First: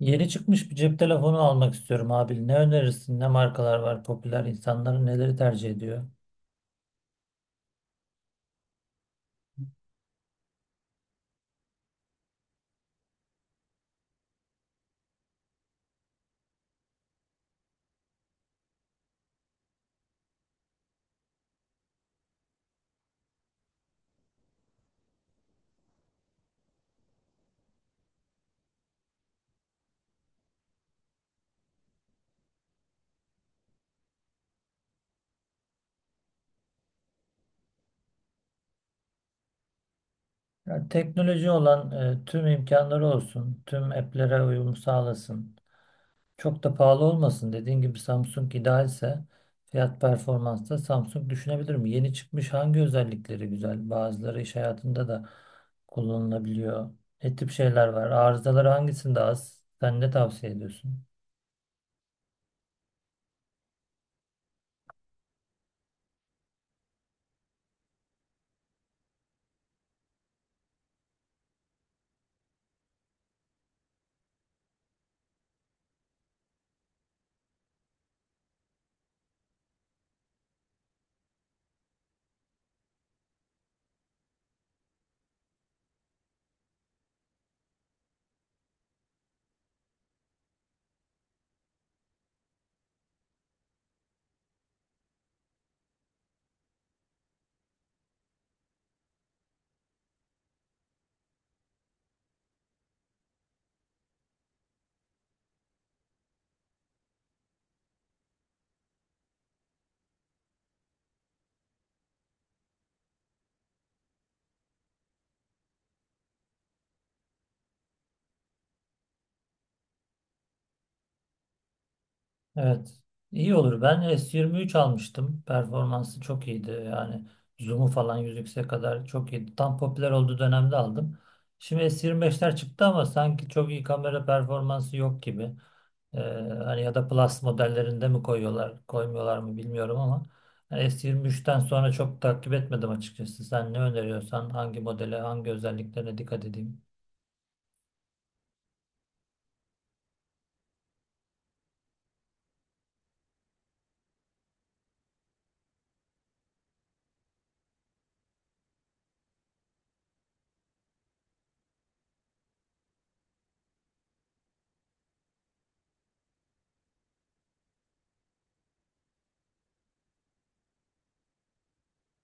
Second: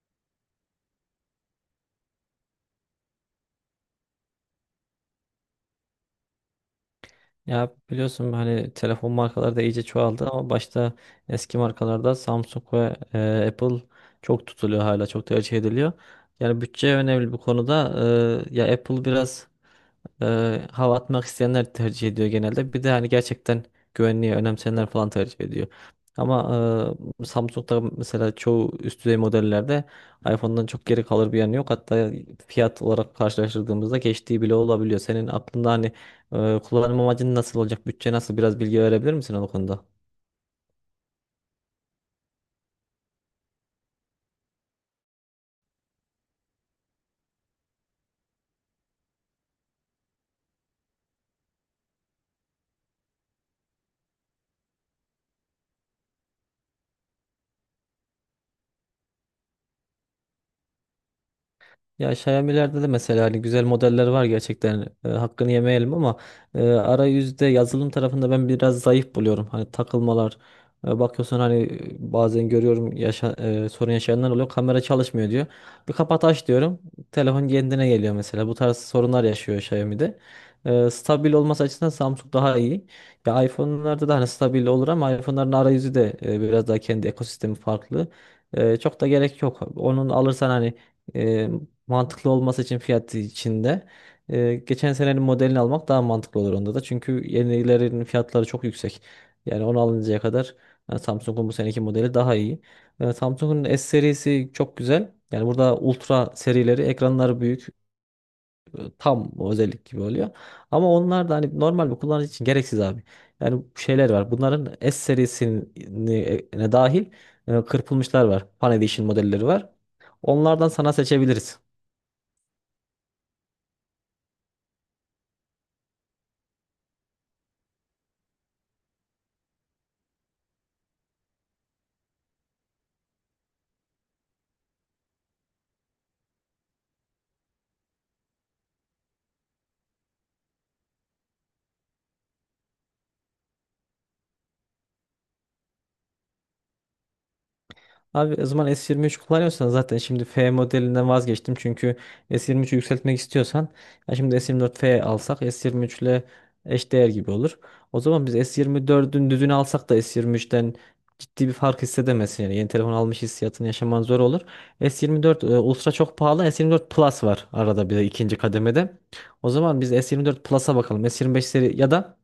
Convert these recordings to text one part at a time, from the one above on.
Yeni çıkmış bir cep telefonu almak istiyorum abi. Ne önerirsin? Ne markalar var popüler? İnsanların neleri tercih ediyor? Ya biliyorsun hani telefon markaları da iyice çoğaldı ama başta eski markalarda Samsung ve Apple çok tutuluyor hala çok tercih ediliyor. Yani bütçe önemli bu konuda. Ya Apple biraz hava atmak isteyenler tercih ediyor genelde. Bir de hani gerçekten güvenliği önemseyenler falan tercih ediyor. Ama Samsung'da mesela çoğu üst düzey modellerde iPhone'dan çok geri kalır bir yanı yok. Hatta fiyat olarak karşılaştırdığımızda geçtiği bile olabiliyor. Senin aklında hani kullanım amacın nasıl olacak, bütçe nasıl biraz bilgi verebilir misin o konuda? Yani teknoloji olan tüm imkanları olsun. Tüm app'lere uyum sağlasın. Çok da pahalı olmasın. Dediğin gibi Samsung idealse fiyat performansta Samsung düşünebilirim. Yeni çıkmış hangi özellikleri güzel? Bazıları iş hayatında da kullanılabiliyor. Ne tip şeyler var? Arızaları hangisinde az? Sen ne tavsiye ediyorsun? Ya Xiaomi'lerde de mesela hani güzel modeller var gerçekten hakkını yemeyelim ama arayüzde yazılım tarafında ben biraz zayıf buluyorum. Hani takılmalar bakıyorsun hani bazen görüyorum sorun yaşayanlar oluyor, kamera çalışmıyor diyor. Bir kapat aç diyorum telefon kendine geliyor, mesela bu tarz sorunlar yaşıyor Xiaomi'de. Stabil olması açısından Samsung daha iyi. Ya iPhone'larda da hani stabil olur ama iPhone'ların arayüzü de biraz daha kendi ekosistemi farklı. Çok da gerek yok. Onun alırsan hani e, mantıklı olması için fiyat içinde geçen senenin modelini almak daha mantıklı olur onda da. Çünkü yenilerin fiyatları çok yüksek. Yani onu alıncaya kadar Samsung'un bu seneki modeli daha iyi. Samsung'un S serisi çok güzel. Yani burada ultra serileri ekranları büyük, tam o özellik gibi oluyor. Ama onlar da hani normal bir kullanıcı için gereksiz abi. Yani şeyler var. Bunların S serisine dahil kırpılmışlar var. Fan Edition modelleri var. Onlardan sana seçebiliriz. Evet. İyi olur. Ben S23 almıştım. Performansı çok iyiydi. Yani zoom'u falan 100x'e kadar çok iyiydi. Tam popüler olduğu dönemde aldım. Şimdi S25'ler çıktı ama sanki çok iyi kamera performansı yok gibi. Ee, hani ya da Plus modellerinde mi koyuyorlar, koymuyorlar mı bilmiyorum ama yani S23'ten sonra çok takip etmedim açıkçası. Sen ne öneriyorsan hangi modele, hangi özelliklerine dikkat edeyim? Abi o zaman S23 kullanıyorsan zaten şimdi F modelinden vazgeçtim. Çünkü S23'ü yükseltmek istiyorsan, ya şimdi S24 F alsak S23 ile eşdeğer gibi olur. O zaman biz S24'ün düzünü alsak da S23'ten ciddi bir fark hissedemezsin. Yani yeni telefon almış hissiyatını yaşaman zor olur. S24 Ultra çok pahalı. S24 Plus var arada, bir de ikinci kademede. O zaman biz S24 Plus'a bakalım. S25 seri ya da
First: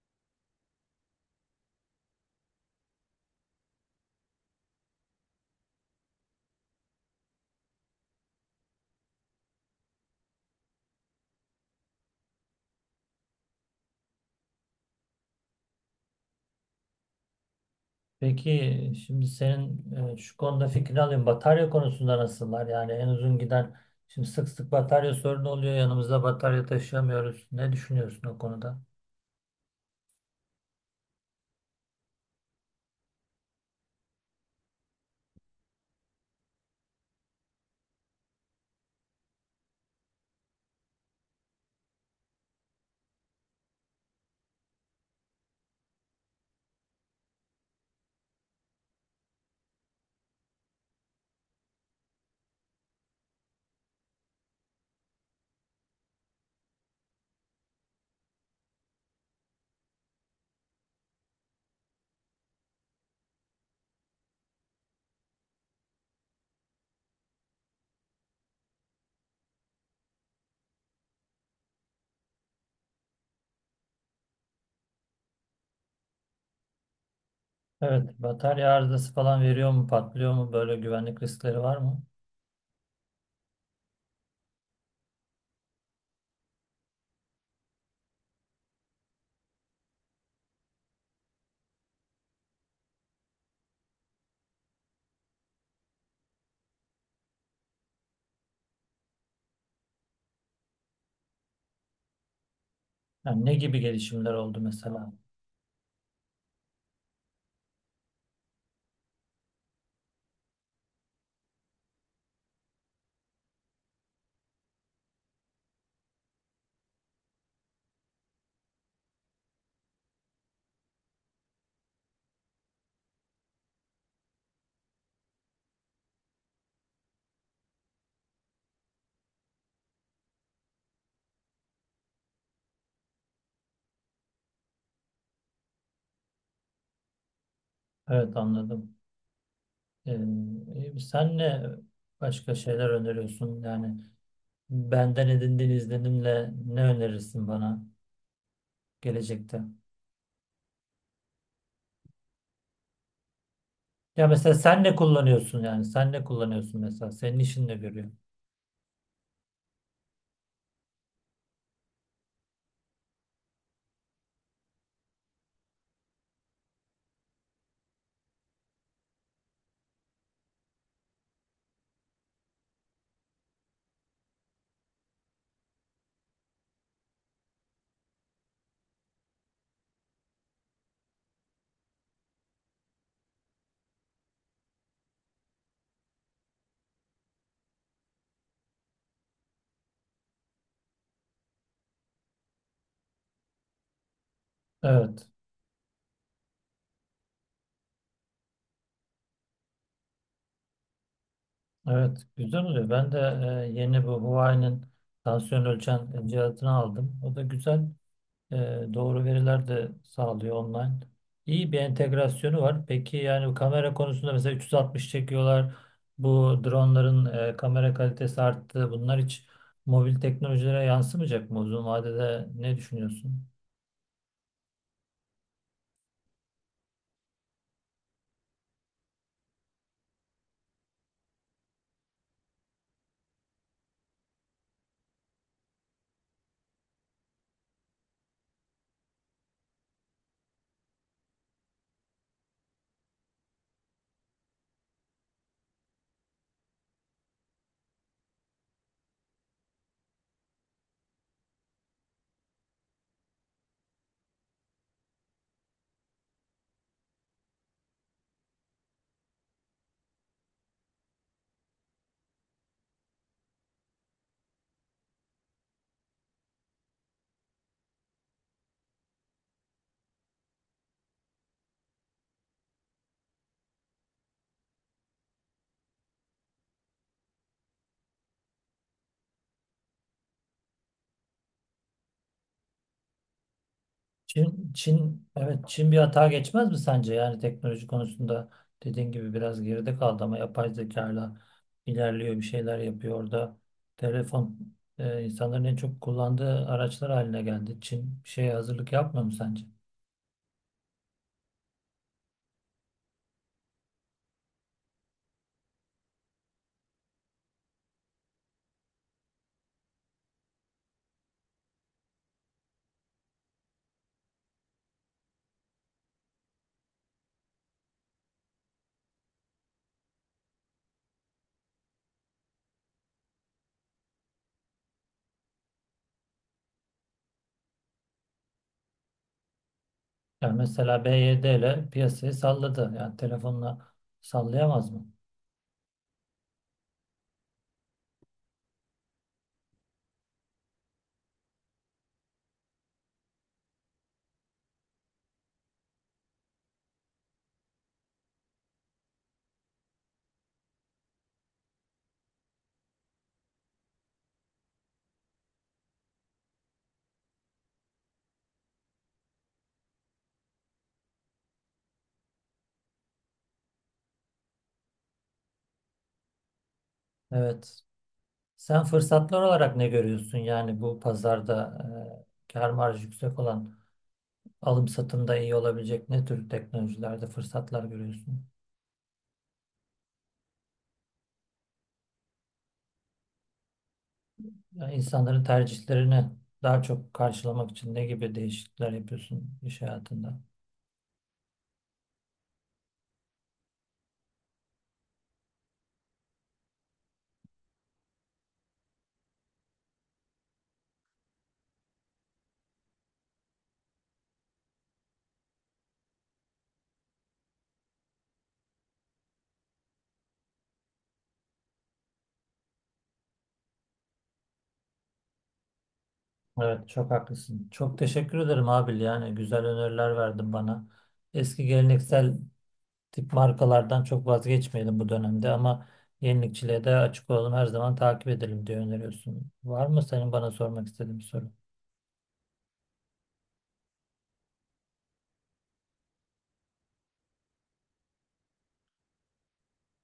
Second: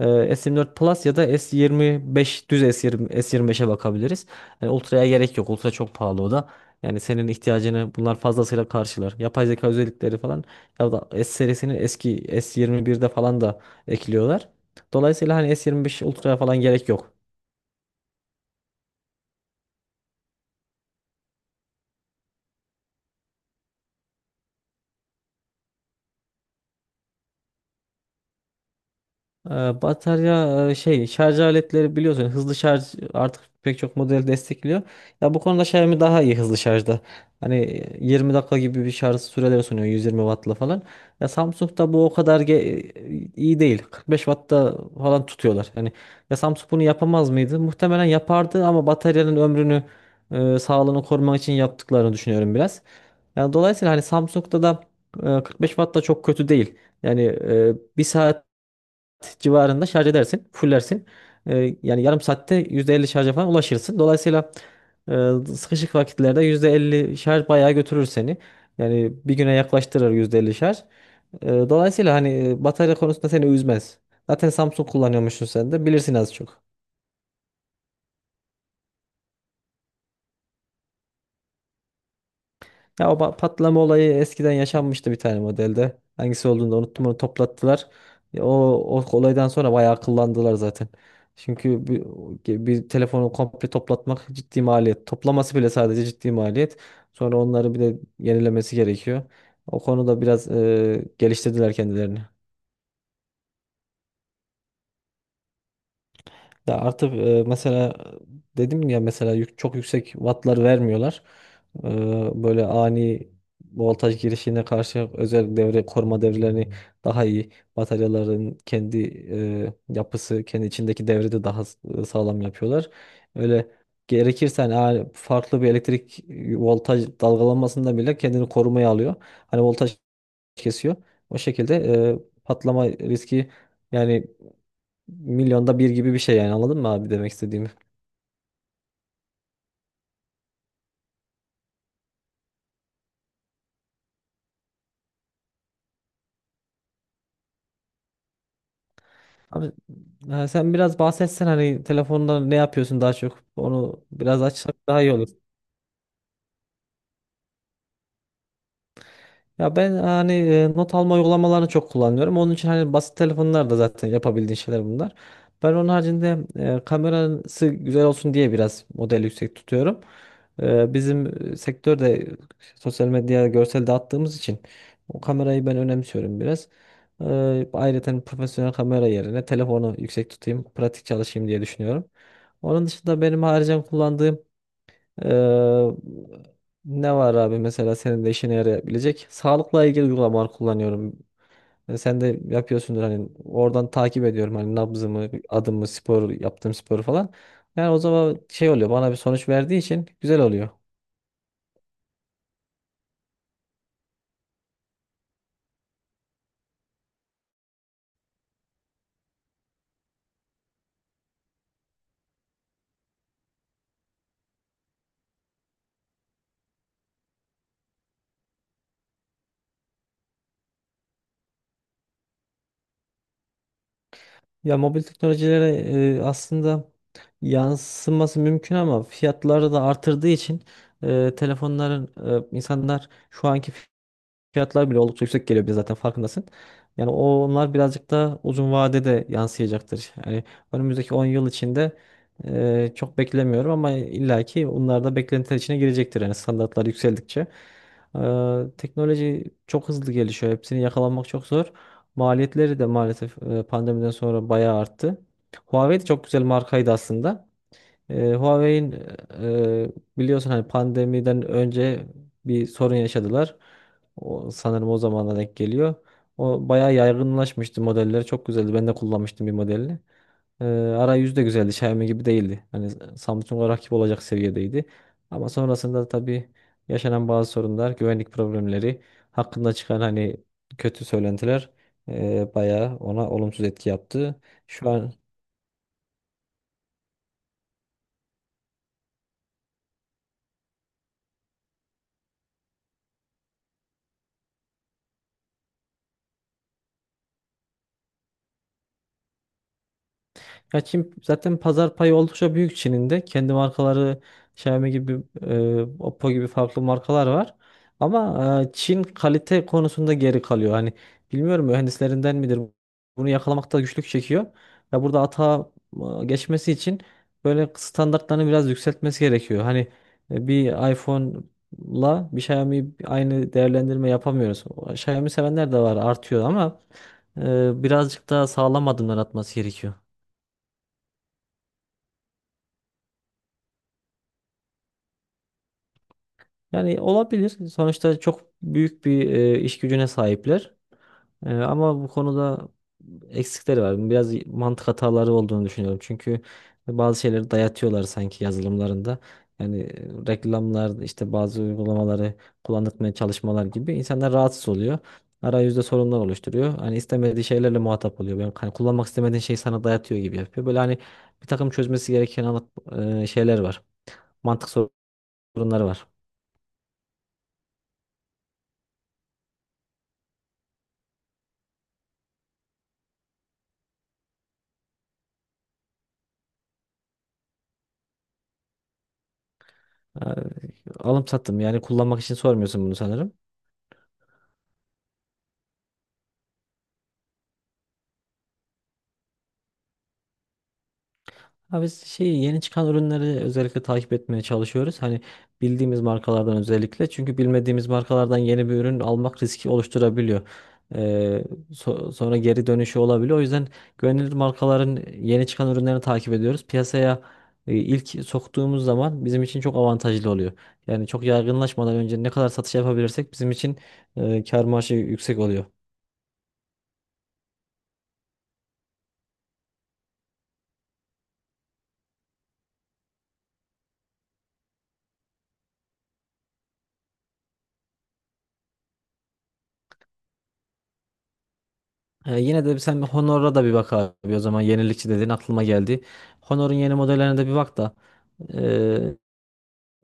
e, S24 Plus ya da S25 düz S20, S25'e bakabiliriz. Yani Ultra'ya gerek yok. Ultra çok pahalı o da. Yani senin ihtiyacını bunlar fazlasıyla karşılar. Yapay zeka özellikleri falan ya da S serisinin eski S21'de falan da ekliyorlar. Dolayısıyla hani S25 Ultra'ya falan gerek yok. Peki şimdi senin şu konuda fikrini alayım. Batarya konusunda nasıllar? Yani en uzun giden şimdi sık sık batarya sorunu oluyor. Yanımızda batarya taşıyamıyoruz. Ne düşünüyorsun o konuda? Batarya, şey şarj aletleri, biliyorsun hızlı şarj artık pek çok model destekliyor. Ya bu konuda Xiaomi daha iyi hızlı şarjda. Hani 20 dakika gibi bir şarj süreleri sunuyor, 120 wattla falan. Ya Samsung'da bu o kadar iyi değil. 45 wattta falan tutuyorlar. Yani ya Samsung bunu yapamaz mıydı? Muhtemelen yapardı ama bataryanın ömrünü, sağlığını korumak için yaptıklarını düşünüyorum biraz. Yani dolayısıyla hani Samsung'da da 45 watt da çok kötü değil. Yani bir saat civarında şarj edersin, fullersin. Yani yarım saatte %50 şarja falan ulaşırsın. Dolayısıyla e, sıkışık vakitlerde %50 şarj bayağı götürür seni. Yani bir güne yaklaştırır %50 şarj. Dolayısıyla hani batarya konusunda seni üzmez. Zaten Samsung kullanıyormuşsun, sen de bilirsin az çok. Evet, batarya arızası falan veriyor mu, patlıyor mu? Böyle güvenlik riskleri var mı? Ya o patlama olayı eskiden yaşanmıştı bir tane modelde. Hangisi olduğunu da unuttum, onu toplattılar. Ya o olaydan sonra bayağı akıllandılar zaten. Çünkü bir telefonu komple toplatmak ciddi maliyet. Toplaması bile sadece ciddi maliyet. Sonra onları bir de yenilemesi gerekiyor. O konuda biraz geliştirdiler kendilerini. Yani ne gibi gelişimler oldu mesela? Ya artık mesela, dedim ya mesela çok yüksek wattlar vermiyorlar. E, Böyle ani voltaj girişine karşı özel devre, koruma devrelerini daha iyi, bataryaların kendi yapısı, kendi içindeki devri de daha sağlam yapıyorlar. Öyle gerekirse hani farklı bir elektrik voltaj dalgalanmasında bile kendini korumaya alıyor. Hani voltaj kesiyor. O şekilde patlama riski yani milyonda bir gibi bir şey. Yani anladın mı abi demek istediğimi? Evet, anladım. Ee, sen ne başka şeyler öneriyorsun? Yani benden edindiğin izlenimle ne önerirsin bana gelecekte? Abi ha, sen biraz bahsetsen hani telefonda ne yapıyorsun, daha çok onu Ya biraz mesela açsak sen ne daha iyi olur. kullanıyorsun yani? Sen ne kullanıyorsun mesela? Senin işin ne görüyor? Ya ben hani not alma uygulamalarını çok kullanıyorum. Onun için hani basit telefonlarda zaten yapabildiğin şeyler bunlar. Ben onun haricinde kamerası güzel olsun diye biraz model yüksek tutuyorum. Bizim sektörde sosyal medyaya görsel dağıttığımız için o kamerayı ben önemsiyorum biraz. E, Ayrıca hani profesyonel kamera yerine telefonu yüksek tutayım, pratik çalışayım diye düşünüyorum. Onun dışında benim haricen kullandığım ee, ne var abi, mesela senin de işine yarayabilecek? Sağlıkla ilgili uygulamalar kullanıyorum. Sen de yapıyorsundur hani, oradan takip ediyorum hani Evet. nabzımı, adımı, spor yaptığım sporu falan. Yani o zaman şey oluyor, bana bir sonuç verdiği için güzel oluyor. Evet. Güzel oluyor. Ben de yeni bu Huawei'nin tansiyon ölçen cihazını aldım. O da güzel. E, doğru veriler de sağlıyor online. İyi bir entegrasyonu var. Peki yani bu kamera konusunda mesela 360 çekiyorlar. Bu dronların kamera kalitesi arttı. Bunlar hiç mobil teknolojilere yansımayacak mı uzun vadede? Ne düşünüyorsun? Ya mobil teknolojilere aslında yansıması mümkün ama fiyatları da artırdığı için telefonların, insanlar şu anki fiyatlar bile oldukça yüksek geliyor bize, zaten farkındasın. Yani onlar birazcık da uzun vadede de yansıyacaktır. Yani önümüzdeki 10 yıl içinde çok beklemiyorum ama illaki onlar da beklentiler içine girecektir. Yani standartlar yükseldikçe. Teknoloji çok hızlı gelişiyor. Hepsini yakalamak çok zor. Maliyetleri de maalesef pandemiden sonra bayağı arttı. Huawei de çok güzel markaydı aslında. Huawei'in, e, biliyorsun hani pandemiden önce bir sorun yaşadılar. O, sanırım o zamana denk geliyor. O bayağı yaygınlaşmıştı, modelleri çok güzeldi. Ben de kullanmıştım bir modelini. Arayüzü de güzeldi. Xiaomi gibi değildi. Hani Samsung'a rakip olacak seviyedeydi. Ama sonrasında tabii yaşanan bazı sorunlar, güvenlik problemleri, hakkında çıkan hani kötü söylentiler bayağı ona olumsuz etki yaptı. Çin, Şu an. Çin, evet, Çin bir hata geçmez mi sence? Yani teknoloji konusunda dediğin gibi biraz geride kaldı ama yapay zekayla ilerliyor, bir şeyler yapıyor orada. Telefon insanların en çok kullandığı araçlar haline geldi. Çin bir şeye hazırlık yapmıyor mu sence? Ya Çin zaten pazar payı oldukça büyük Çin'in de. Kendi markaları Xiaomi gibi, Oppo gibi farklı markalar var. Ama Çin kalite konusunda geri kalıyor. Hani bilmiyorum mühendislerinden midir, bunu yakalamakta güçlük çekiyor. Ya burada ata geçmesi için böyle standartlarını biraz yükseltmesi gerekiyor. Hani bir iPhone'la bir Xiaomi aynı değerlendirme yapamıyoruz. O Xiaomi sevenler de var, artıyor ama birazcık daha sağlam adımlar atması gerekiyor. Yani mesela B Y D ile piyasayı salladı. Yani telefonla sallayamaz mı? Yani olabilir. Sonuçta çok büyük bir iş gücüne sahipler. Ama bu konuda eksikleri var. Biraz mantık hataları olduğunu düşünüyorum. Çünkü bazı şeyleri dayatıyorlar sanki yazılımlarında. Yani reklamlar, işte bazı uygulamaları kullandırmaya çalışmalar gibi, insanlar rahatsız oluyor. Arayüzde sorunlar oluşturuyor. Hani istemediği şeylerle muhatap oluyor. Yani hani kullanmak istemediğin şeyi sana dayatıyor gibi yapıyor. Böyle hani bir takım çözmesi gereken şeyler var. Mantık sorunları var. Evet. Sen fırsatlar olarak ne görüyorsun? Yani bu pazarda kar marjı yüksek olan alım satımda iyi olabilecek ne tür teknolojilerde fırsatlar görüyorsun? Ha, alım sattım, yani kullanmak için sormuyorsun bunu sanırım. Yani insanların tercihlerini daha çok karşılamak için ne gibi değişiklikler yapıyorsun iş hayatında? Ha biz şey, yeni çıkan ürünleri özellikle takip etmeye çalışıyoruz. Hani bildiğimiz markalardan özellikle, çünkü bilmediğimiz markalardan yeni bir ürün almak riski oluşturabiliyor. Ee, Sonra geri dönüşü olabiliyor. O yüzden güvenilir markaların yeni çıkan ürünlerini takip ediyoruz. Piyasaya ilk soktuğumuz zaman bizim için çok avantajlı oluyor. Yani çok yaygınlaşmadan önce ne kadar satış yapabilirsek bizim için kar marjı yüksek oluyor. Evet, çok haklısın. Çok teşekkür ederim Abil. Yani güzel öneriler verdin bana. Eski geleneksel tip markalardan çok vazgeçmeyelim bu dönemde ama yenilikçiliğe de açık olalım. Her zaman takip edelim diye öneriyorsun. Var mı senin bana sormak istediğin bir soru? Yine de sen bir Honor'a da bir bak abi, o zaman yenilikçi dediğin aklıma geldi. Honor'un yeni modellerine de bir bak da ee,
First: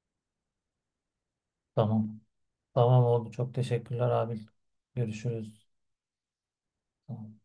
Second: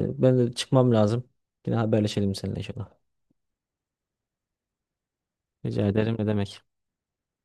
ben de çıkmam lazım. Yine Tamam. haberleşelim seninle inşallah. Tamam, oldu. Çok teşekkürler Abil. Görüşürüz. Rica ederim, ne demek. Tamam.